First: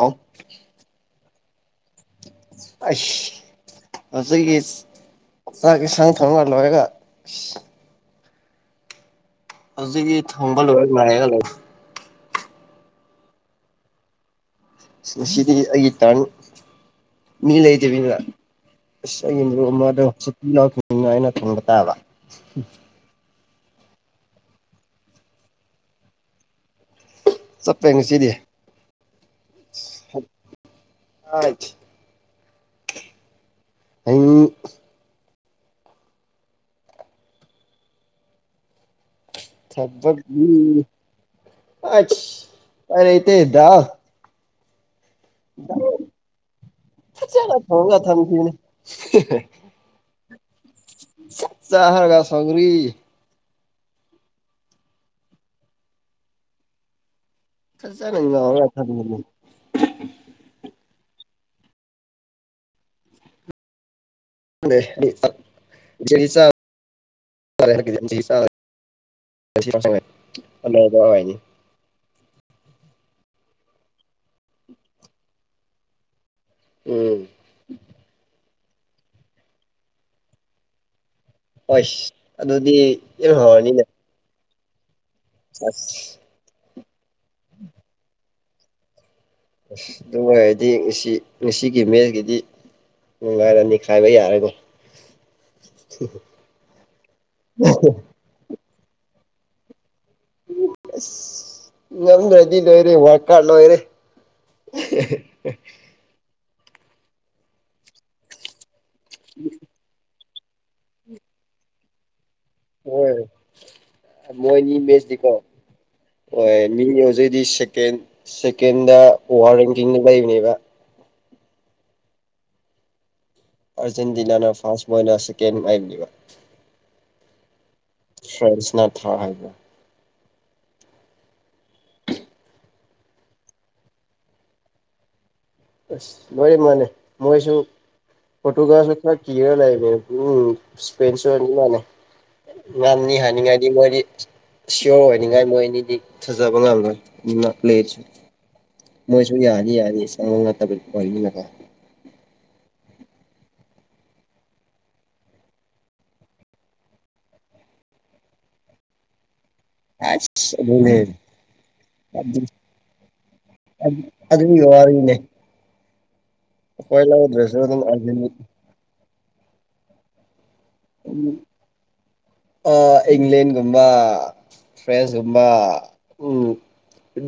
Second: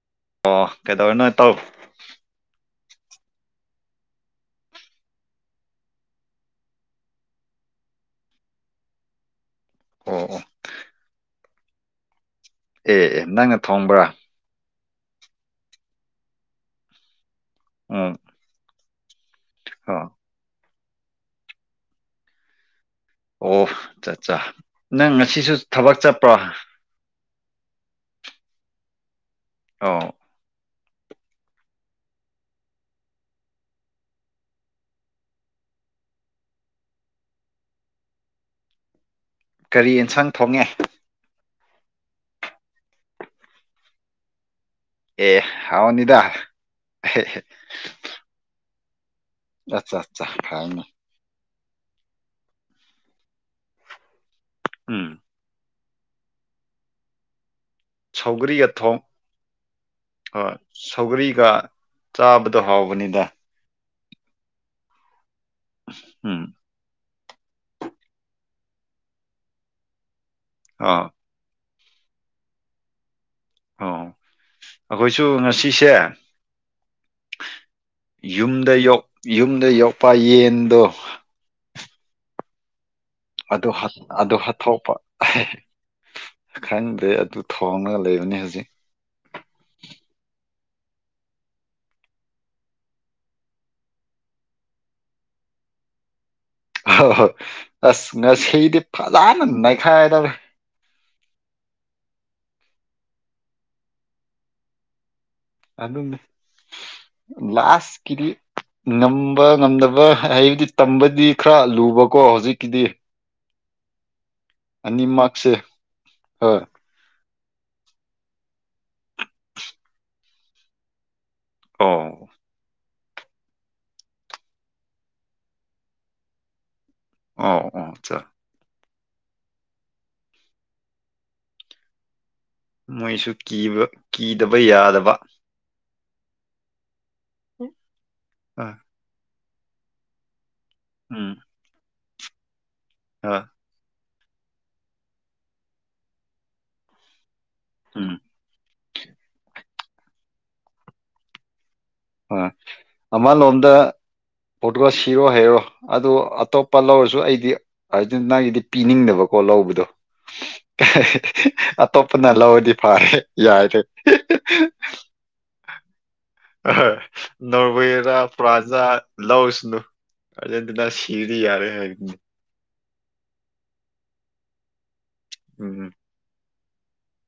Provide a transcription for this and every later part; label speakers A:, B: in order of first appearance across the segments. A: ꯑꯧ
B: ꯑꯣ ꯀꯩꯗꯧꯔꯦ ꯅꯣꯏ ꯇꯧ
A: ꯑꯁ ꯍꯧꯖꯤꯛꯀꯤ ꯆꯥꯛ ꯌꯦ ꯏꯟꯁꯥꯡ ꯊꯣꯡ ꯂꯣꯏꯔꯒ
B: ꯑꯣ
A: ꯑꯗꯨ
B: ꯑꯣ
A: ꯊꯣꯡꯕꯜ ꯂꯅꯨꯡꯒ ꯂ
B: ꯑꯦ ꯑꯦ ꯅꯪꯅ ꯊꯣꯡꯕ꯭ꯔꯥ
A: ꯉꯗꯤ ꯑꯩꯒꯤ ꯇꯥꯟ ꯃꯤ ꯂꯩ
B: ꯎꯝ
A: ꯂꯩꯗꯦꯕ
B: ꯑꯣ
A: ꯂ ꯑꯩꯅ ꯊꯕ ꯇꯥꯕ
B: ꯑꯣ ꯆꯠ ꯆ ꯅꯪ ꯉꯁꯤꯁꯨ ꯊꯕꯛ ꯆꯠꯄ꯭ꯔꯣ
A: ꯆꯠꯄꯦ ꯉꯁꯤꯗꯤ
B: ꯑꯣ
A: ꯑꯖ ꯑ ꯊ
B: ꯀꯔꯤ ꯌꯦꯟꯁꯥꯡ ꯊꯣꯡꯉꯦ
A: ꯑꯩꯇ ꯑꯦꯗ
B: ꯑꯦ ꯍꯥꯎꯅꯤꯗ
A: ꯆꯂ ꯊꯧꯒ ꯊ ꯊꯅ
B: ꯑꯆꯥ ꯑꯠꯆꯥ ꯍꯥꯏꯅ
A: ꯆꯥ ꯍꯔꯒ ꯁꯒꯔꯤ
B: ꯎꯝ
A: ꯐꯖꯅ
B: ꯁꯧꯒꯔꯤ ꯌꯥ
A: ꯉꯧꯔꯒ
B: ꯊꯣꯡ
A: ꯊꯝꯈꯤꯕꯅꯤ
B: ꯍꯣꯏ ꯁꯧꯒꯔꯤꯒ ꯆꯥꯕꯗꯣ ꯍꯥꯎꯕꯅꯤꯗ ꯎꯝ
A: ꯆꯥ
B: ꯑꯥ
A: ꯅꯤ
B: ꯑꯣ ꯑꯩꯈꯣꯏꯁꯨ ꯉꯁꯤꯁꯦ
A: ꯎꯝ
B: ꯌꯨꯝꯗ ꯌ ꯌꯨꯝꯗ ꯌꯣꯛꯄ ꯌꯦꯟꯗꯣ
A: ꯍꯣꯏꯁ ꯑꯗꯨꯗꯤ ꯌꯥꯝ
B: ꯑꯗꯨ
A: ꯍꯧꯔꯅꯤꯅꯦ
B: ꯑꯗꯨ ꯈꯊꯣꯛꯄ
A: ꯑꯁ
B: ꯈꯪꯗꯦ ꯑꯗꯨ ꯊꯣꯡꯉꯒ ꯂꯩꯕꯅꯤ ꯍꯧꯖꯤꯛ
A: ꯑꯁ ꯑꯗꯨꯅꯨꯡꯉꯥꯏꯔꯗꯤ ꯉꯁꯤ ꯉꯁꯤꯒꯤ ꯃꯦꯁꯀꯤꯗꯤ ꯅꯨꯡꯉꯥꯏꯔꯅꯤꯈꯥꯏꯕ ꯌꯥꯔꯒꯣ
B: ꯍꯣꯏ ꯍꯣꯏ ꯑꯁ ꯉꯁꯤꯗꯤ ꯐꯖꯅ ꯅꯅꯥꯈꯥꯏꯗꯧꯔꯦ
A: ꯑꯁ ꯉꯝꯗ꯭ꯔꯗꯤ ꯂꯣꯏꯔꯦ ꯋꯥꯔꯀꯥꯔ ꯂꯣꯏꯔꯦ
B: ꯑꯗꯨꯅꯤ ꯂꯥꯁꯀꯤꯗꯤ ꯉꯝꯕ ꯉꯝꯗꯕ ꯍꯩꯕꯗꯤ ꯇꯝꯕꯗꯤ ꯈꯔ ꯂꯨꯕꯀꯣ ꯍꯧꯖꯤꯛ
A: ꯍꯣꯏ ꯃꯣꯏꯅꯤ ꯃꯦꯁꯅꯤꯀꯣ
B: ꯑꯅꯤꯃꯛꯁꯦ
A: ꯍꯣꯏ ꯃꯤ ꯍꯧꯖꯤꯛ ꯁꯦꯀꯦꯟꯗ ꯑꯣꯚꯔ ꯔꯦꯡꯀꯤꯡ ꯂꯩꯕꯅꯦꯕ
B: ꯑꯣ
A: ꯑꯔꯖꯦꯟꯇꯤꯅꯥꯅ ꯐꯥꯥꯁ ꯃꯣꯜꯅ ꯁꯦꯀ ꯂ
B: ꯑ
A: ꯐ꯭ꯔꯦꯟꯁꯅ ꯊ꯭ꯔꯥ ꯍꯥꯏꯕ
B: ꯃꯣꯏꯁꯨ ꯀꯤꯗꯕ ꯌꯥꯗꯕ
A: ꯑꯁ ꯃ ꯃꯥꯥꯟꯂꯦ ꯃꯣꯏꯁꯨ
B: ꯑ
A: ꯐꯣꯇꯣꯒ꯭ꯔꯥꯐꯁꯨ ꯈꯔ ꯀꯤꯔ ꯂꯩꯕꯅꯦ ꯎꯝ
B: ꯎꯝ
A: ꯏꯁꯄꯦꯟꯁꯨꯅꯤ ꯌꯥꯅꯦ ꯉꯅꯤ
B: ꯑ
A: ꯍꯥꯏꯅꯤꯡꯉꯥꯏꯗꯤ ꯃꯣꯏꯗꯤ ꯁꯤꯌꯣꯔ ꯑꯣꯏꯅꯤꯡꯉꯥꯏ ꯃꯣꯏ ꯑꯅꯤꯗꯤ ꯊꯥꯖꯕ ꯉꯝꯂꯣꯏ ꯭ꯂꯦꯁꯨ
B: ꯎꯝ
A: ꯃꯣꯏꯁꯨ ꯌꯥꯅꯤ ꯌꯥꯅꯤ ꯁꯪꯉꯣ ꯅꯠꯇꯕ ꯑꯣꯏꯅꯤꯅꯀꯣ
B: ꯑ ꯑꯃꯂꯣꯝꯗ ꯐꯣꯇꯣꯒ ꯁꯤꯔꯣ ꯍꯥꯏꯔꯣ ꯑꯗꯨ ꯑꯇꯣꯞꯄ ꯂꯧꯔꯁꯨ ꯑꯩꯗꯤ ꯍꯥꯏꯗꯤ ꯅꯪꯒꯤꯗꯤ ꯄꯤꯅꯤꯡꯗꯕꯀꯣ ꯍꯣ ꯂꯧꯕꯗꯣ
A: ꯑꯁ ꯑꯗꯨꯅꯦ
B: ꯑꯇꯣꯞꯄꯅ ꯂꯧꯔꯗꯤ ꯐꯔꯦ ꯌꯥꯏꯔꯦ
A: ꯦ [unintelligible]
B: ꯅꯣꯔꯋꯦꯔꯥ ꯄ꯭ꯔꯥꯖꯥ ꯂꯥꯎꯁꯅꯨ ꯑꯗꯅ ꯁꯤꯔ ꯌꯥꯔꯦ ꯍꯥꯏ
A: ꯏꯪꯂꯦꯟꯒꯨꯝꯕ ꯐ꯭ꯔꯦꯟꯁꯀꯨꯝꯕ
B: ꯎꯝ
A: ꯎ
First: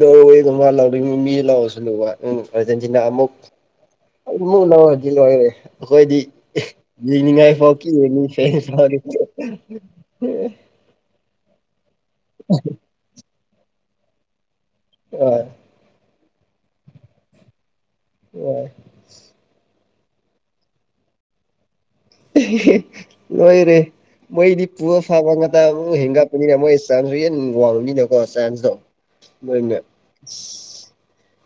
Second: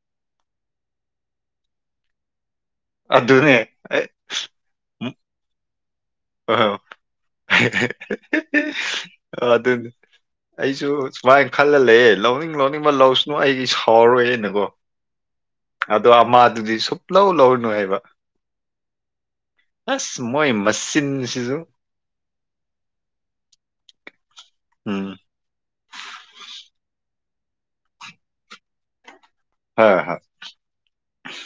A: ꯂꯧ ꯃꯤ ꯂꯧꯔꯁꯨ ꯂꯨꯕ ꯎꯖꯦꯟꯁꯤꯅ ꯑꯃꯨꯛ
B: ꯑꯗꯨꯅꯦ ꯑꯩ
A: ꯃ ꯅꯋꯥ
B: ꯎꯝ
A: ꯖꯤꯜ ꯑꯣꯏꯔꯦ ꯑꯩꯈꯣꯏꯗꯤ
B: ꯑꯍ
A: ꯌꯦꯡꯅꯤꯡꯉꯥꯏ ꯐꯥꯎ ꯀꯉꯅꯤ ꯍ ꯐꯅꯤ
B: ꯑꯗꯨꯅꯤ ꯑꯩꯁꯨ ꯁꯨꯃꯥꯏꯅ ꯈꯜꯂ ꯂꯩꯦ ꯂꯧꯅꯤꯡ ꯂꯧꯅꯤꯡꯕ ꯂꯧꯁꯅꯨ ꯑꯩꯒꯤ ꯁꯥꯎꯔꯔꯣꯏꯦꯅꯀꯣ ꯑꯗꯣ ꯑꯃꯥꯗꯨꯗꯤ ꯁꯨꯞ ꯂꯧꯧ ꯂꯧꯔꯨꯅꯨ ꯍꯥꯏꯕ
A: ꯌꯥꯏ
B: ꯑꯁ ꯃꯣꯏꯣꯏ ꯃꯁꯤꯁꯤꯁꯨ
A: ꯂꯣꯏꯔꯦ ꯃꯣꯏꯗꯤ ꯄꯨꯔ
B: ꯎꯝ
A: ꯐꯥꯕ ꯉꯗ ꯍꯦꯟꯒꯥꯄꯅꯤꯅꯦ ꯃꯣꯏ ꯆꯥꯟꯁꯁꯨ ꯍꯟ ꯋꯥꯡꯅꯤꯅꯀꯣ ꯆꯥꯟꯁꯇꯣ ꯃ
B: ꯍꯣꯏ ꯍꯣꯏ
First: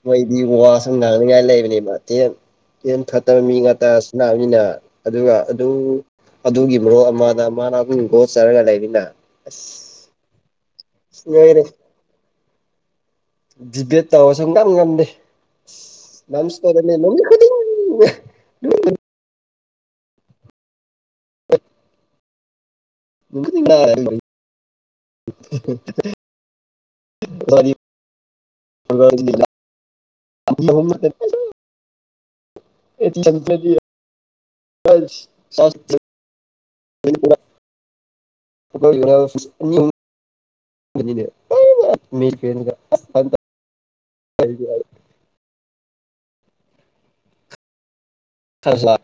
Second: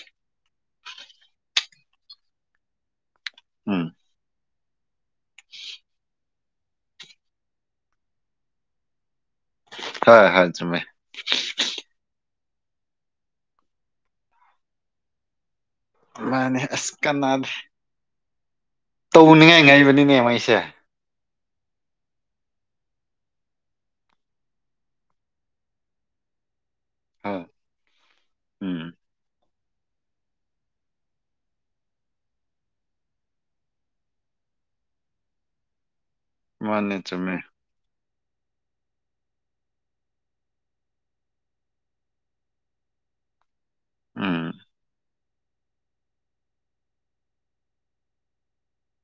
A: ꯃꯩꯗꯤ ꯋꯥ ꯁ ꯉꯥꯡꯅꯤꯡꯉꯥꯏ ꯂꯩꯕꯅꯦꯕ ꯇꯦꯟ ꯇꯦꯟ ꯐꯠꯇꯕ ꯃꯤ
B: ꯎꯝ
A: ꯉꯥꯛꯇꯅꯥꯅꯤꯅ ꯑꯗꯨꯒ ꯑꯗꯨ ꯑꯗꯨꯒꯤ ꯃꯔꯨꯞ ꯑꯃꯗ ꯃꯥꯅ ꯑꯗꯨꯝ ꯒꯣꯠ ꯆꯔꯒ ꯂꯩꯅꯤꯅ ꯑ
B: ꯍꯣꯏ ꯍꯣꯏ ꯆꯨꯝꯃꯦ
A: ꯌꯥꯔꯦ ꯗꯤꯕꯦꯠ ꯇꯧꯔ ꯁꯨꯝ ꯉꯝ ꯉꯝꯗꯦ
B: ꯃꯥꯅꯦ
A: ꯅꯝꯁꯇꯣꯗ
B: ꯑꯁ ꯀꯅꯥꯗ ꯄꯨꯅꯤꯡꯉꯥꯏ ꯉꯥꯏꯕꯅꯤꯅꯦ ꯃꯩꯁꯦ
A: [unintelligible]
B: ꯍꯣꯏ ꯎꯝ
A: [unintelligible] [unintelligible] [unintelligible]
B: ꯃꯅꯤ ꯆꯃꯦ
A: ꯌ
B: ꯎꯝ
A: ꯍꯥꯏ ꯈꯁ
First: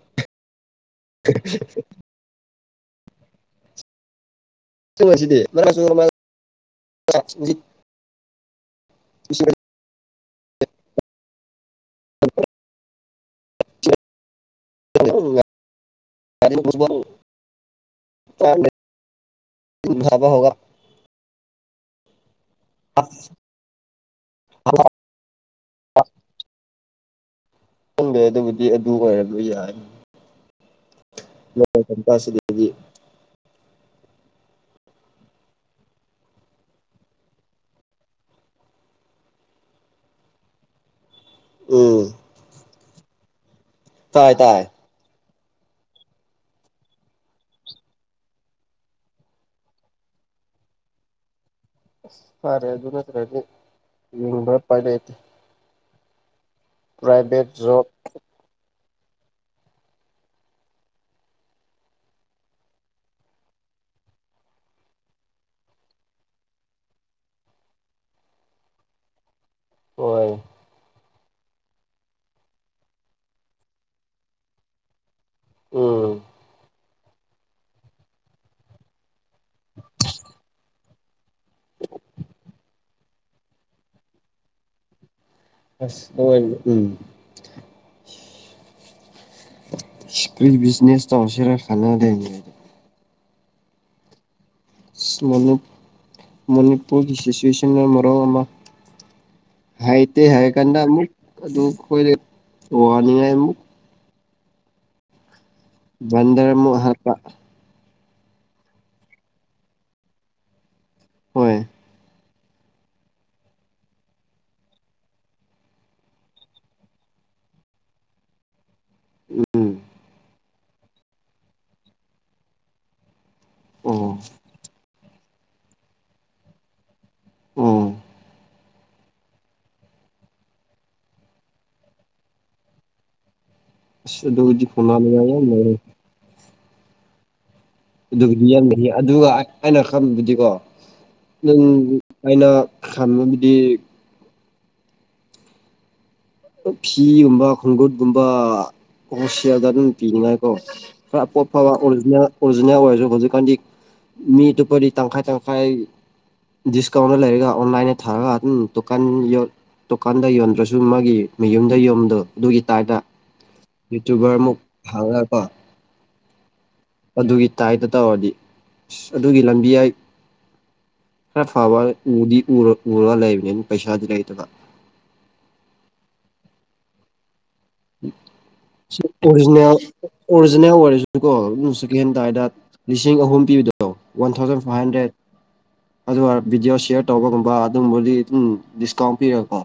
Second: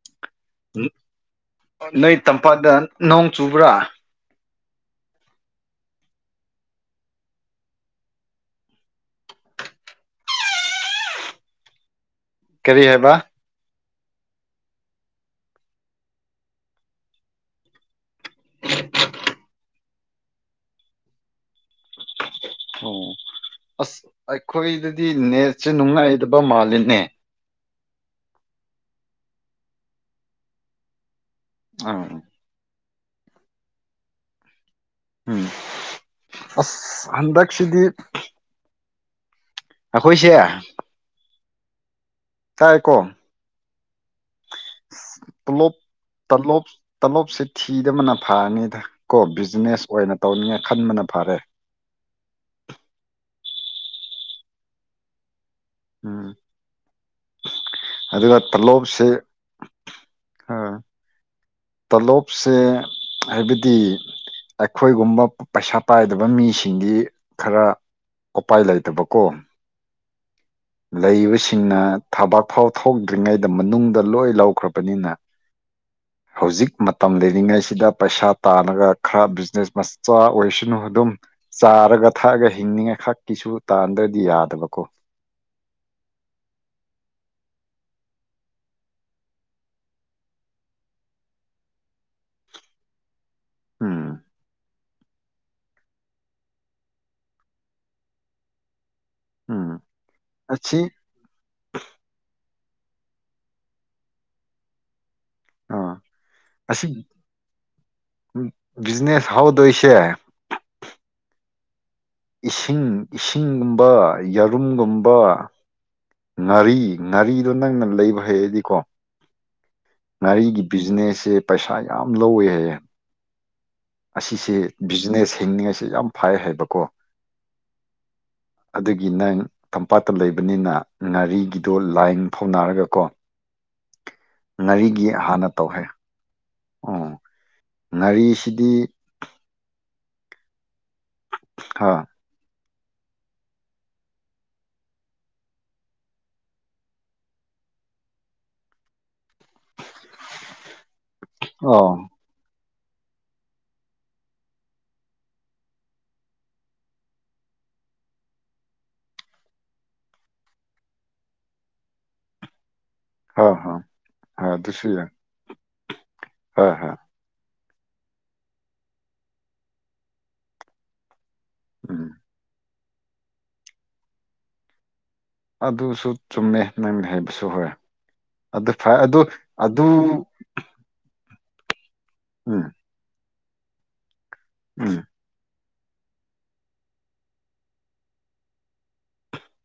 B: ꯅꯣꯏ ꯇꯝꯄꯥꯛꯗ ꯅꯣꯡ ꯆꯨꯕ꯭ꯔꯥ
A: ꯆꯨꯝꯃꯁꯤꯗꯤꯦ ꯃꯔꯥꯁꯨꯃ ꯁꯤ
B: ꯀꯔꯤ ꯍꯥꯏꯕ
A: [unintelligible] ꯦ ꯂꯙꯥꯕꯥ ꯍꯒ
B: ꯑꯣ ꯑꯁ ꯑꯩꯈꯣꯏꯗꯗꯤ ꯅꯦꯠꯁꯦ ꯅꯨꯡꯉꯥꯏꯗꯕ ꯃꯥꯜꯂꯤ ꯅꯦꯅꯦ
A: ꯈꯪꯒꯦ ꯑꯗꯨꯕꯨꯗꯤ ꯑꯗꯨ ꯑꯣꯏꯔꯔꯕꯣꯏ ꯌꯥꯏ ꯃ
B: ꯑꯥ
A: ꯆꯟꯇꯥꯁꯤ ꯗ
B: ꯎꯝ ꯑꯁ ꯍꯟꯗꯛꯁꯤꯗꯤ ꯑꯩꯈꯣꯏꯁꯦ
A: ꯎꯝ
B: ꯇꯥꯏꯀꯣ
A: ꯇꯥꯏ ꯇꯥꯏ
B: ꯇꯂꯨꯞꯞ ꯇꯂꯣꯞ ꯇꯂꯣꯞꯁꯤꯦ ꯊꯤꯗꯕꯅ ꯐꯔꯅꯤꯗ ꯀꯣ ꯕꯤꯖꯤꯅꯦꯁ ꯑꯣꯏꯅ ꯇꯧꯅꯤꯡꯉ ꯈꯟꯕꯅ ꯐꯔꯦ
A: ꯐꯔꯦ ꯑꯖꯅ ꯔꯅꯤ ꯌ ꯄꯥ
B: ꯎꯝ
A: ꯄ꯭ꯔꯥꯏꯚꯦꯠ ꯖꯣꯕ
B: ꯑꯗꯨꯒ ꯇꯂꯣꯞꯁꯤꯦ ꯑ ꯇꯂꯣꯞꯁꯦ ꯍꯥꯏꯕꯗꯤ ꯑꯩꯈꯣꯏꯒꯨꯝꯕ ꯄꯩꯁꯥ ꯄꯥꯏꯗꯕ ꯃꯤꯁꯤꯡꯗꯤ ꯈꯔ ꯎꯄꯥꯏ ꯂꯩꯇꯕꯀꯣ
A: ꯍꯣꯏ
B: ꯂꯩꯕꯁꯤꯡꯅ ꯊꯕꯥꯛ ꯐꯥꯎ ꯊꯣꯛꯗ꯭ꯔꯤꯉꯩꯗ ꯃꯅꯨꯡꯗ ꯂꯣꯏ ꯂꯧꯈ꯭ꯔꯕꯅꯤꯅ
A: ꯎꯝ
B: ꯍꯧꯖꯤꯛ ꯇꯝ ꯂꯩꯔꯤꯉꯩꯁꯤꯗ ꯄꯩꯁꯥ ꯇꯥꯜꯅꯒ ꯈꯔ ꯕꯤꯖꯤꯅꯦꯁ ꯃꯆꯥ ꯑꯣꯏꯁꯅꯨ ꯑꯗꯨꯝ ꯆꯥꯔꯒ ꯊꯛꯑꯒ ꯊꯛꯑꯒ ꯍꯤꯡꯅꯤꯡꯉꯦ ꯈꯛꯀꯤꯁꯨ ꯇꯥꯟꯗ꯭ꯔꯗꯤ ꯌꯥꯗꯕ ꯀꯣ
A: ꯑꯁ ꯎꯝ ꯔꯤ ꯕꯤꯖꯤꯅꯦꯁ ꯇ ꯍꯁꯔ ꯈꯥꯟꯗꯅꯤ
B: ꯎꯝ
A: ꯃꯅꯤꯄꯨꯔꯒꯤ ꯁꯤꯆꯨꯋꯦꯁꯟꯅ ꯃꯔꯝ ꯑꯃ
B: ꯎꯝ
A: ꯍꯥꯏꯇꯦ ꯍꯥꯏ ꯀꯥꯟꯗ
B: ꯑꯁꯤ
A: ꯑꯃꯨꯛ ꯑꯗꯨ ꯑꯩꯈꯣꯏꯗ ꯋꯥꯅꯤꯡꯉꯥꯏ ꯑꯃꯨꯛ
B: ꯑꯥ
A: ꯟꯔ ꯃ
B: ꯑꯁꯤ
A: ꯍꯥꯠꯇ
B: ꯕꯤꯖꯤꯅꯦꯁ ꯍꯥꯎꯗꯣꯏꯁꯦ
A: ꯍꯣꯏ
B: ꯏꯁꯤꯡ ꯏꯁꯤꯡꯒꯨꯝꯕ ꯌꯥꯔꯨꯝꯒꯨꯝꯕ ꯉꯥꯔꯤ ꯉꯥꯔꯤꯗꯣ ꯅꯪꯅ ꯂꯩꯕ ꯍꯩꯔꯗꯤꯀꯣ
A: ꯎꯝ
B: ꯥꯔꯤꯒꯤ ꯕꯤꯖꯤꯅꯦꯁꯁꯦ ꯄꯩꯁꯥ ꯌꯥꯝ ꯂꯧꯋꯦ ꯍꯥꯏꯌꯦꯦ
A: ꯑꯣ
B: ꯑꯁꯤꯁꯦ ꯕꯤꯖꯤꯅꯦꯁ ꯍꯤꯡꯅꯤꯡꯉꯥꯏꯁꯤ ꯌꯥꯝ ꯐꯩ ꯍꯥꯏꯕꯀꯣ
A: ꯎꯝ
B: ꯑꯗꯨꯒꯤ ꯅꯪ ꯇꯝꯄꯥꯛꯇ ꯂꯩꯕꯅꯤꯅ ꯉꯥꯔꯤꯒꯤꯗꯣ ꯂꯥꯏꯟ ꯐꯥꯎꯅꯔꯒ ꯀꯣ
A: ꯁꯗꯖꯤ ꯐꯣꯂ ꯂꯩꯉ ꯃ
B: ꯑꯥ
A: ꯑꯗꯨꯒꯤꯗꯤ ꯌꯦꯅꯅꯤ ꯑꯗꯨꯒ ꯑꯩꯅ ꯈꯪꯕꯕꯨꯗꯤꯀꯣ ꯅꯪ
B: ꯍꯥ
A: ꯑꯥꯏꯅꯥ ꯈꯥꯟꯅꯕꯕꯗꯤ ꯐꯤꯒꯨꯝꯕ ꯈꯣꯡꯒꯨꯠꯒꯨꯝꯕ ꯑꯣꯣꯗ ꯑꯗꯨꯝ ꯄꯤꯅꯤꯡꯉꯥꯏ ꯀꯣ ꯈꯔ ꯄꯣꯠ ꯐꯕ
B: ꯑꯣ
A: ꯑꯣꯖꯤ ꯐꯅ ꯑꯣꯏꯔꯁꯨ ꯍꯧꯖꯤꯛꯀꯥꯟꯗꯤ ꯃꯤ ꯇꯣꯞꯄꯗꯤ ꯇꯪꯈꯥꯏ ꯇꯪꯈꯥꯏ ꯗꯤꯁꯀꯥꯎꯟꯗ ꯂꯩꯔꯒ ꯑꯣꯟꯂꯥꯏꯟꯗ ꯊꯥꯔꯒ ꯑꯗꯨꯝ ꯗꯨꯀꯥꯟ ꯗꯨꯀꯥꯟꯗ ꯌꯣꯟꯗ꯭ꯔꯁꯨ ꯃꯥꯒꯤ ꯃꯌꯨꯝꯗ ꯌꯣꯟꯕꯗꯣ ꯑꯗꯨꯒꯤ ꯇꯥꯏꯞꯇ
B: ꯍ ꯍ
A: ꯌꯨꯇꯨꯕꯔ ꯃꯨ ꯐꯜꯅ ꯀ
B: ꯍꯥ ꯍꯥ
A: ꯇꯥꯏꯇ ꯇꯧꯔꯗꯤ ꯑꯁ ꯑꯗꯨꯒꯤ ꯂꯝꯕꯤ ꯌꯥꯏ ꯍ ꯐꯥꯕ
B: ꯎꯝ
A: ꯎꯗꯤ ꯎ ꯎꯔ ꯂꯩꯕꯅꯦ ꯄꯩꯁꯥꯗ ꯂꯩ ꯇ
B: ꯑꯗꯨꯁꯨ ꯆꯨꯝꯃꯦ ꯅꯪ ꯍꯥꯏꯕꯁꯨ ꯍꯣꯏ ꯑꯗꯨ ꯐꯩ ꯑꯗꯨ
A: ꯑꯣꯔꯤꯖꯤꯅꯦꯜ
B: ꯑꯗꯨ
A: ꯑꯣꯔꯤꯖꯤꯅꯦꯜ ꯑꯣꯏꯔꯦꯁꯨ ꯀꯣ ꯑꯗꯨ ꯁꯦꯀꯦꯟ ꯍꯦꯟ ꯇꯗ
B: ꯎꯝ
A: ꯂꯤꯁꯤꯡ ꯑꯍꯨꯝ ꯄꯤꯕꯤꯗꯣꯏꯣ one thousand five
B: um
A: hundred ꯑꯗꯨꯒ ꯚꯤꯗꯤꯑꯣ ꯁꯤꯌꯥꯔ ꯇꯧꯕꯒꯨꯝꯕ ꯑꯗꯨꯕꯨꯂꯤ ꯑꯗꯨꯝ ꯗꯤꯁꯀꯥꯎꯟ ꯄꯤꯔꯒꯀꯣ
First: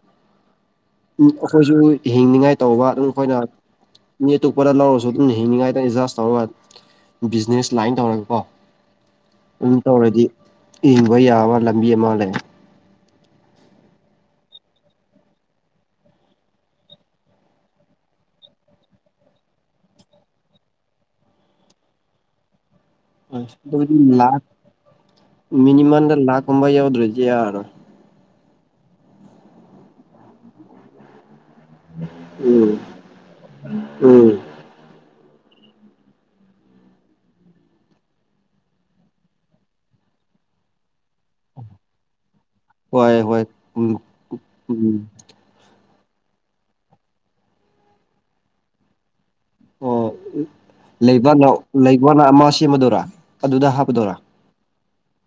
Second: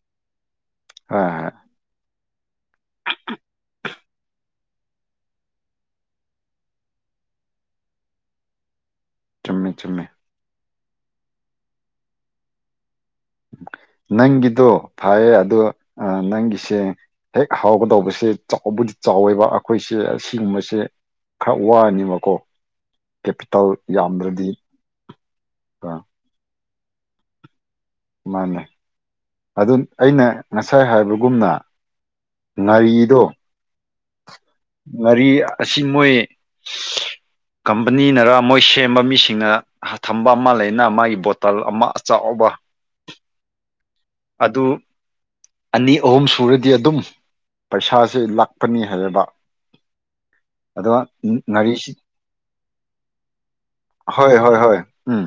A: ꯎ
B: ꯍꯣꯏ ꯍꯣꯏ
A: ꯑꯩꯈꯣꯏꯁꯨ ꯍꯤꯡꯅꯤꯉꯥꯏ ꯇꯧꯕ ꯑꯗꯨꯝ ꯑꯩꯈꯣꯏꯅ ꯃꯤ ꯑꯇꯣꯄꯗ ꯂꯧꯔꯁꯨ ꯑꯗꯨꯝ ꯍꯤꯡꯅꯤꯡꯉꯥꯏꯗ ꯑꯦꯖꯥꯖ ꯇꯧꯔꯒ ꯕꯤꯖꯤꯅꯦꯁ ꯂꯥꯏꯟ ꯇꯧꯔꯒꯀꯣ
B: ꯆꯨꯝꯃꯦ
A: ꯑꯗꯨꯝ
B: ꯆꯨꯝꯃꯦ
A: ꯇꯧꯔꯗꯤ ꯏꯪꯕ ꯌꯥꯕ ꯂꯝꯕꯤ ꯑꯃ ꯂꯩ
B: ꯅꯪꯒꯤꯗꯣ ꯐꯌꯦ ꯑꯗꯣ ꯅꯪꯒꯤꯁꯦꯜ ꯅꯪꯅ ꯅꯗ ꯈꯔꯗ ꯍꯦꯛ ꯍꯥꯎꯒꯗꯧꯕꯁꯦ ꯆꯥꯎꯕꯨꯗꯤ ꯆꯥꯎꯋꯦꯕ ꯑꯩꯈꯣꯏꯁꯦ ꯑꯁꯤꯒꯨꯝꯕꯁꯦ ꯈ ꯋꯥꯅꯤꯃꯀꯣ
A: ꯂ
B: ꯑ
A: ꯃꯤꯅꯤꯃꯝꯗ ꯂꯥꯈ ꯀꯝꯕ ꯌꯥꯎꯗ꯭ꯔꯔꯤꯁꯤ ꯌꯥꯔꯣ
B: ꯃꯥꯅꯦ ꯑꯗꯨ ꯑꯩꯅ ꯉꯁꯥꯏ ꯍꯥꯏꯕꯒꯨꯝꯅ
A: ꯎꯝ
B: ꯉꯥꯔꯤꯗꯣ
A: ꯎꯝ
B: ꯉꯥꯔꯤ ꯑꯁꯤ ꯃꯣꯏ ꯀꯝꯄꯅꯤꯅꯔ ꯃꯣꯏ ꯁꯦꯝꯕ ꯃꯤꯁꯤꯡꯅ ꯊꯝꯕ ꯑꯃ ꯂꯩꯅ ꯃꯥꯒꯤ ꯕꯣꯇꯜ ꯑꯃ ꯑꯆꯥꯎꯕ
A: ꯍꯣꯏ ꯍꯣꯏ ꯎꯝ
B: ꯑꯗꯨ
A: ꯎꯝ
B: ꯑꯅꯤ ꯑꯍꯨꯝ ꯁꯨꯔꯗꯤ ꯑꯗꯨꯝ ꯄꯩꯁꯥꯁꯦ ꯂꯥꯛꯄꯅꯤ ꯍꯥꯏꯌꯦꯕ
A: ꯑꯣ ꯎ
B: ꯑꯗꯣ
A: ꯂꯩꯕ
B: ꯉꯥꯔꯤꯁꯤ
A: ꯂꯩꯕꯅ ꯑꯃ ꯁꯦꯝꯃꯗꯣꯏꯔꯥ ꯑꯗꯨꯗ ꯍꯥꯞꯄꯗꯣꯏꯔꯥ
B: ꯍꯣꯏ ꯍꯣꯏ ꯍꯣꯏ ꯎꯝ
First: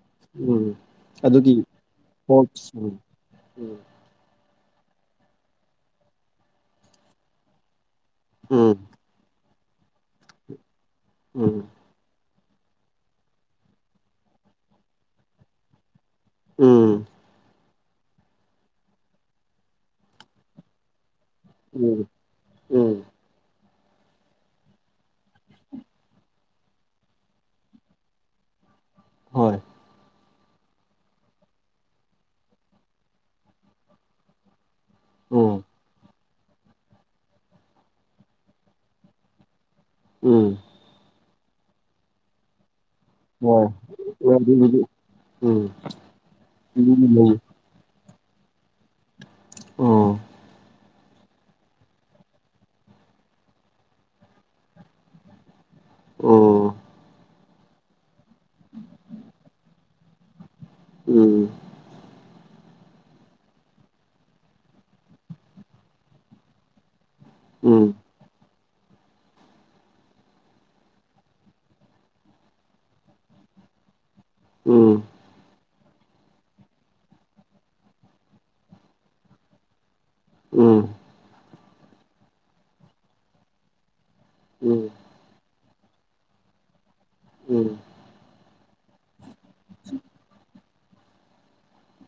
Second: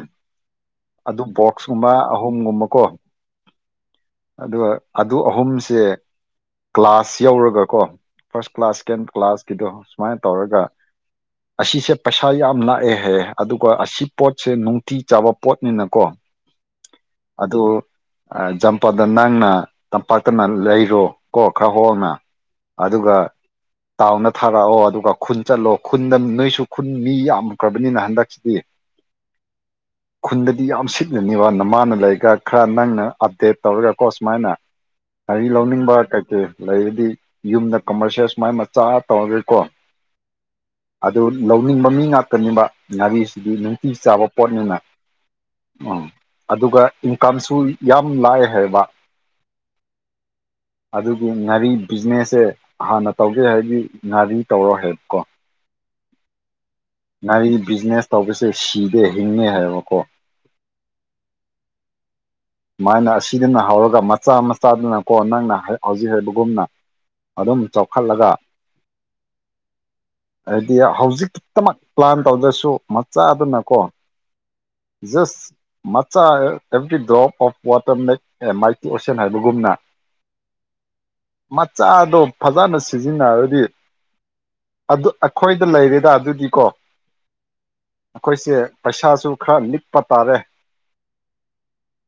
A: ꯎꯝ
B: ꯑꯗꯨ
A: ꯑꯗꯨꯒꯤ
B: ꯕꯣꯛꯁꯀꯨꯝꯕ
A: ꯍꯣꯞꯁ
B: ꯑꯍꯨꯝꯒꯨꯝꯕꯀꯣ
A: ꯎꯝ
B: ꯑꯗꯨꯒ ꯑꯗꯨ ꯑꯍꯨꯝꯁꯦ ꯀ꯭ꯂꯥꯁ ꯌꯧꯔꯒ ꯀꯣ ꯐꯥꯔꯁ
A: ꯎꯝ
B: ꯀ꯭ꯂꯥꯁ ꯁꯦꯀꯦꯟ ꯀ꯭ꯂꯥꯁꯀꯤꯗꯣ ꯁꯨꯃꯥꯏꯅ ꯇꯧꯔꯒ
A: ꯎꯝ
B: ꯑꯁꯤꯁꯦ ꯄꯩꯁ ꯏꯁꯥ ꯌꯥꯝ ꯂꯥꯛꯑꯦꯍ ꯑꯗꯨꯒ ꯑꯁꯤ ꯄꯣꯠꯁꯦ ꯅꯨꯡꯇꯤ ꯆꯥꯕ ꯄꯣꯠꯅꯤꯅꯀꯣ
A: ꯎꯝ
B: ꯑꯗ ꯑ ꯝ ꯂꯄꯥꯗ ꯅꯪꯅ ꯇꯝꯄꯥꯛꯇꯅ ꯂꯩꯔꯣ ꯀꯣ ꯈꯔ
A: ꯎꯝ
B: ꯍꯣꯅ
A: ꯎꯝ
B: ꯑꯗꯨꯒ ꯇꯥꯎꯗ ꯊꯥꯔꯛꯑꯣ ꯑꯗꯨꯒ ꯈꯨꯟ ꯆꯠꯂꯣ ꯈꯨꯟꯗ ꯅꯣꯏꯁꯨ ꯗꯗꯤ ꯈꯨꯟ ꯃꯤ ꯌꯥꯝꯈ꯭ꯔꯕꯅꯤꯅ ꯍꯟꯗꯛꯁꯤꯗꯤ
A: ꯍꯣꯏ
B: ꯈꯨꯟꯗꯗꯤ ꯌꯥꯝ ꯁꯤꯠꯅꯅꯤꯕꯅ ꯃꯥꯅ ꯂꯩꯔꯒ ꯈꯔ ꯅꯪꯅ ꯑꯞꯗꯦꯠ ꯇꯧꯔꯒꯀꯣ ꯁꯨꯃꯥꯏꯅ ꯍꯥꯏꯔꯤ
A: ꯎꯝ
B: ꯂꯧꯅꯤꯡꯕ ꯀꯩꯀꯩ ꯂꯩꯔꯗꯤ ꯌꯨꯝꯗ ꯀꯃꯔꯁꯤꯦꯜ ꯁꯨꯃꯥꯏꯅ ꯃꯆꯥ ꯇꯧꯔꯒꯀꯣ
A: ꯎꯝ
B: ꯑꯗꯨ ꯂꯧꯅꯤꯡꯕ ꯃꯤ ꯉꯥꯛꯇꯅꯤꯕ ꯉꯥꯔꯤꯁꯤꯗꯤ
A: ꯍꯣꯏ
B: ꯅꯨꯡꯇꯤ ꯆꯥꯕ ꯄꯣꯠꯅꯤꯅ
A: ꯑꯗꯨꯕꯨꯗꯤ
B: ꯎꯝ ꯑꯗꯨꯒ
A: ꯎꯝ
B: ꯏꯟꯀꯝꯁꯨ ꯌꯥꯝ ꯂꯥꯏ ꯍꯥꯏꯕ
A: ꯑꯣ
B: ꯑꯗꯨꯒꯤ ꯉꯥꯔꯤ ꯕꯤꯖꯤꯅꯦꯁꯁꯦ ꯍꯥꯟꯅ ꯇꯧꯒꯦ ꯍꯥꯏꯕꯗꯤ ꯉꯥꯔꯤ ꯇꯧꯔꯣ ꯍꯥꯏꯕꯀꯣ
A: ꯑꯣ
B: ꯉꯔꯤ ꯕꯤꯖꯤꯅꯦꯁ ꯇꯧꯕꯁꯦ ꯁꯤꯗꯦ ꯍꯤꯡꯉꯦ ꯍꯥꯏꯕꯀꯣ
A: ꯎꯝ
B: ꯁꯨꯃꯥꯏꯅ ꯑꯁꯤꯗꯅ ꯍꯧꯔꯒ ꯃꯆꯥ ꯃꯆꯥꯗꯨꯅꯀꯣ ꯅꯪꯅ ꯍꯧꯖꯤꯛ ꯍꯥꯏꯕꯒꯨꯝꯅ ꯑꯗꯨꯝ
A: ꯎꯝ
B: ꯆꯥꯎꯈꯠꯂꯒ
A: [unintelligible]
B: ꯍꯥꯏꯗꯤ ꯍꯧꯖꯤꯛꯛꯇꯃꯛ ꯄ꯭ꯂꯥꯟ ꯇꯧꯗ꯭ꯔꯁꯨ ꯃꯆꯥ ꯑꯗꯨꯅꯀꯣ
A: ꯎꯝ
B: ꯖꯁ ꯃꯆꯥ app drop of water make ꯑꯦ ꯃꯥꯏꯀꯤ ꯑꯣꯁꯟ ꯍꯥꯏꯕꯒꯨꯝꯅ
A: ꯎꯝ
B: ꯃꯆꯥꯗꯣ ꯐꯖꯅ ꯁꯤꯖꯤꯟꯅꯔꯗꯤ
A: ꯎꯝ
B: ꯑꯗꯨ ꯑꯩꯈꯣꯏ ꯑꯗꯨ ꯂꯩꯔꯦꯗ ꯑꯗꯨꯗꯤ ꯀꯣ
A: ꯎꯝ
B: ꯑꯩꯈꯣꯏꯁꯦ ꯄꯩꯁꯥꯁꯨ ꯈꯔ ꯂꯤꯛꯄ ꯇꯥꯔꯦ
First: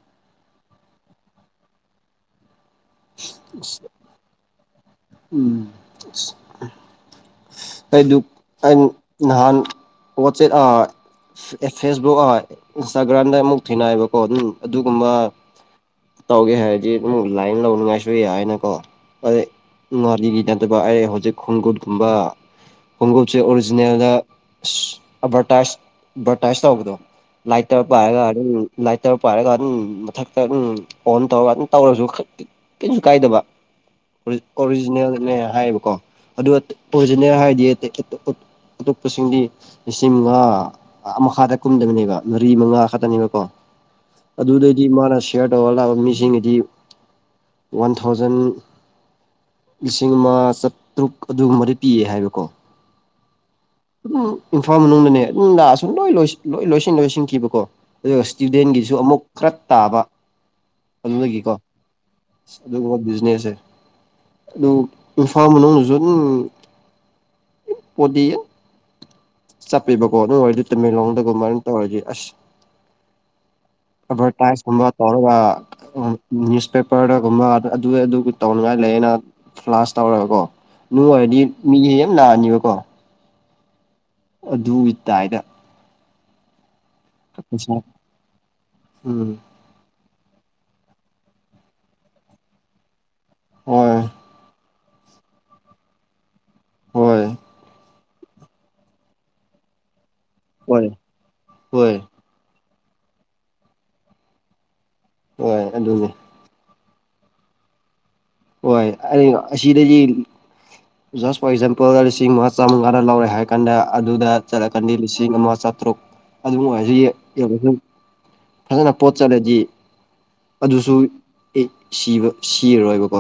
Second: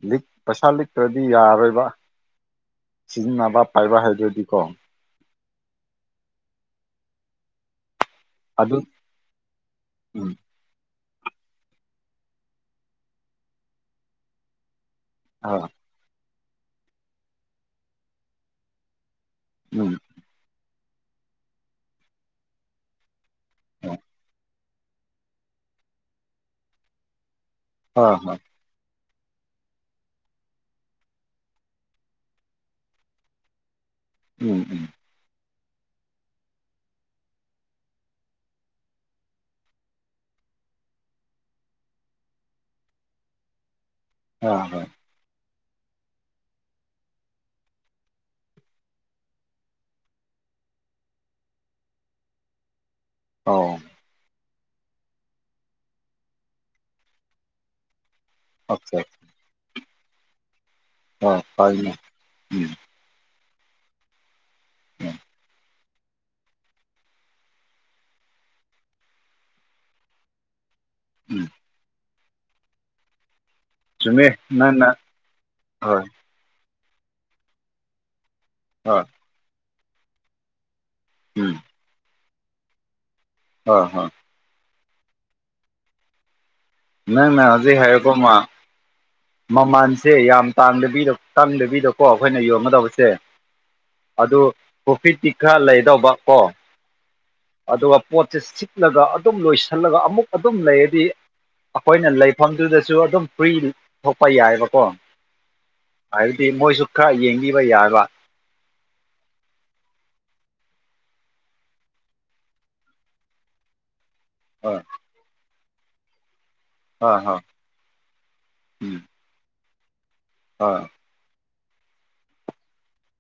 B: ꯂꯤꯛ ꯄꯩꯁꯥ ꯂꯤꯛꯇ꯭ꯔꯗꯤ ꯌꯥꯔꯣꯏꯕ ꯁꯤꯖꯤꯟꯅꯕ ꯄꯥꯏꯕ ꯍꯥꯏꯗꯨꯗꯤ ꯀꯣ
A: ꯎꯝ ꯑꯩꯗꯨ ꯑ
B: ꯑꯗꯨ
A: ꯅꯍꯥꯟ
B: ꯎꯝ
A: ꯋꯥꯆꯦꯠ ꯐꯦꯁꯕꯨꯛ ꯏꯟꯁꯇꯥꯒ꯭ꯔꯥꯝꯗ ꯑꯃꯨꯛ ꯊꯤꯅꯑꯌꯦꯕꯀꯣ ꯑꯗꯨꯝ ꯑꯗꯨꯒꯨꯝꯕ
B: ꯑ
A: ꯇꯧꯒꯦ ꯍꯥꯏꯔꯗꯤ ꯑꯗꯨꯝ ꯂꯥꯏꯟ ꯂꯧꯅꯤꯡꯉꯥꯏꯁꯨꯏ ꯍꯥꯏꯅꯀꯣ ꯑꯗꯩ
B: ꯎꯝ
A: ꯥꯔꯤꯒꯤ ꯅꯠꯇꯕ ꯑꯩ ꯍꯧꯖꯤꯛ ꯈꯣꯡꯎꯨꯠꯀꯨꯝꯕ ꯈꯣꯡꯎꯠꯁꯦ ꯑꯣꯔꯤꯖꯤꯅꯦꯜꯗ ꯑꯚꯔꯇꯥꯏ ꯑꯦꯠꯚꯔꯇꯥꯏꯁ ꯇꯧꯕꯗꯣ ꯂꯥꯏꯠꯇ
B: ꯑ
A: ꯄꯥꯏꯔꯒ
B: ꯍꯣꯏ
A: ꯑꯗꯨꯝ ꯇꯔ ꯄꯥꯏꯔꯒ ꯑꯗꯨꯝ ꯃꯊꯛꯇꯝ ꯑꯣꯟ ꯇꯧꯔꯒ ꯑꯗꯨꯝ ꯇꯧꯔꯁꯨ ꯀꯁꯨ ꯀꯥꯏꯗꯕ
B: ꯎꯝ ꯎꯝ
A: ꯑꯣꯔꯤꯖꯤꯅꯦꯜꯅꯦ ꯍꯥꯏꯌꯦꯕꯀꯣ ꯑꯗꯨ ꯑꯣꯔꯤꯖꯤꯅꯦꯜ ꯍꯥꯏꯗꯤ ꯑꯇꯣꯞꯄꯁꯤꯡꯗꯤ ꯂꯤꯁꯤꯡ ꯃꯉꯥ ꯃꯈꯥꯗ ꯀꯨꯝꯗꯕꯅꯦꯕ ꯃꯔꯤ ꯃꯉꯥ ꯈꯛꯇꯅꯦꯕꯀꯣ
B: ꯑ
A: ꯑꯕꯨꯗꯗꯤ
B: ꯍꯣꯏ
A: ꯃꯥꯔ ꯁꯦꯔꯠ ꯇꯔ ꯂꯥꯕ ꯃꯤꯁꯤꯡꯒꯤꯗꯤ ꯋꯥꯟ ꯊꯥꯎꯖꯟ ꯂꯤꯁꯤꯡ ꯑꯃ ꯆꯥꯇ꯭ꯔꯨꯛ ꯑꯗꯨꯒꯨꯝꯕꯗꯤ ꯄꯤꯌꯦ ꯍꯥꯏꯕꯀꯣ
B: ꯑꯣ
A: ꯝ ꯏꯝꯐꯥꯜ ꯃꯅꯨꯡꯗꯅꯦ ꯑꯗꯨꯝ ꯂꯥꯛꯑꯁꯨꯝ ꯂꯣꯏ ꯂ ꯂꯣꯏꯁꯤꯟ ꯂꯣꯏꯁꯤꯟꯈꯤꯕꯀꯣ ꯑꯗꯨꯒ ꯏꯁꯇꯨꯗꯦꯟꯒꯤꯁꯨ
B: ꯑꯆꯥ
A: ꯑꯃꯨꯛ ꯈꯔ ꯇꯥꯕ
B: ꯑ
A: ꯑꯗꯨꯗꯒꯤ ꯀꯣ
B: ꯐꯩꯅꯦ ꯎꯝ
A: ꯑꯗꯨ ꯕꯤꯖꯤꯅꯦꯁꯦ ꯑꯗꯨ
B: ꯎꯝ
A: ꯏꯝꯐꯥ ꯃꯅꯨꯡꯖꯟ ꯄꯣꯗꯤ ꯆꯠꯄꯤꯕꯀꯣ ꯑꯗꯨ ꯑꯣꯏꯗꯤ ꯇꯃꯦꯂꯣꯡꯗꯒꯨꯝ
B: ꯎꯝ
A: ꯃꯅ ꯇꯧ ꯑꯣꯏꯗꯤ ꯑꯁ
B: ꯆꯨꯝꯃꯦ ꯅꯪꯅ
A: ꯑꯦꯚꯔꯇꯥꯏꯁꯀꯨꯝꯕ ꯇꯧꯔꯒ
B: ꯍꯣꯏ
A: ꯅ꯭ꯌꯨꯁꯄꯦꯄꯔꯗꯒꯨꯝꯕ ꯇꯧꯅꯤꯡꯉꯥꯏ
B: ꯍꯣꯏ
A: ꯂꯩꯌꯦꯦꯅ ꯐ꯭ꯂꯥꯁ ꯇꯧꯔꯒꯀꯣ ꯅꯨꯡ ꯑꯣꯏꯔꯗꯤ ꯃꯤ ꯍꯦ ꯌꯥꯝ ꯅꯥꯅꯤꯕꯀꯣ
B: ꯍ ꯍ
A: ꯑꯗꯨꯒꯤ ꯇꯗ
B: ꯅꯪ ꯅꯪ ꯍꯧꯖꯤꯛ ꯍꯥꯏꯀꯣ ꯃꯥ
A: ꯎꯝ
B: ꯃꯃꯥꯟ ꯁꯦ ꯌꯥꯝ ꯇꯕꯤ ꯇꯟꯗꯕꯤꯗꯀꯣ ꯑꯩꯈꯣꯏꯅ ꯌꯣꯟꯒꯗꯕꯁꯦ
A: ꯍ
B: ꯀꯣꯐꯤ ꯇꯤꯛ ꯈꯔ ꯂꯩꯗꯧꯕ ꯀꯣ
A: ꯍꯣꯏ
B: ꯑꯗꯨꯒ ꯄꯣꯠꯁꯦ ꯁꯤꯠꯂꯒ ꯑꯗꯨꯝ ꯂꯣꯏꯁꯤꯜꯂꯒ ꯑꯃꯨꯛ ꯑꯗꯨꯝ
A: ꯍꯣꯏ
B: ꯂꯩꯔꯗꯤ
A: ꯍꯣꯏ
B: ꯑꯩꯈꯣꯏꯅ ꯂꯩꯐꯝ ꯑꯗꯨꯗꯁꯨ ꯑꯗꯨꯝ ꯐ꯭ꯔꯤ ꯊꯣꯛꯄ ꯌꯥꯏꯑꯕꯀꯣ
A: ꯍꯣꯏ ꯑꯗꯨꯅꯦ
B: ꯍꯥꯏꯕꯗꯤ ꯃꯣꯏꯁꯨ ꯈꯔ ꯌꯦꯡꯕꯤꯕ ꯌꯥꯔꯕ
A: ꯍꯣꯏ ꯑ ꯑꯁꯤ ꯁꯤꯗꯖꯤ ꯖꯁ ꯐꯣꯔ ꯑꯦꯛꯖꯥꯝꯄꯜ ꯂꯤꯁꯤꯡ ꯃꯉꯥ ꯆꯥꯝꯃꯉꯥ ꯂꯧꯔꯦ ꯍꯥꯏꯔ ꯀꯥꯟꯗ ꯑꯗꯨꯗ
B: ꯍꯣꯏ
A: ꯆꯠꯂꯛꯀꯅꯤ ꯂꯤꯁꯤꯡ ꯑꯃ ꯆꯥꯇ꯭ꯔꯨꯛ ꯑꯗꯨꯝ ꯑꯣꯏꯔꯁꯨ
B: ꯍꯣꯏ ꯍꯣꯏ
A: ꯌꯦꯡꯁꯨ ꯐꯖꯅ
B: ꯎꯝ
A: ꯄꯣꯠ ꯆꯠꯂꯗꯤ
B: ꯍꯣꯏ
A: ꯑꯗꯨꯁꯨ ꯑꯦ ꯁꯤꯕ ꯁꯤꯔꯔꯣꯏꯕꯀꯣ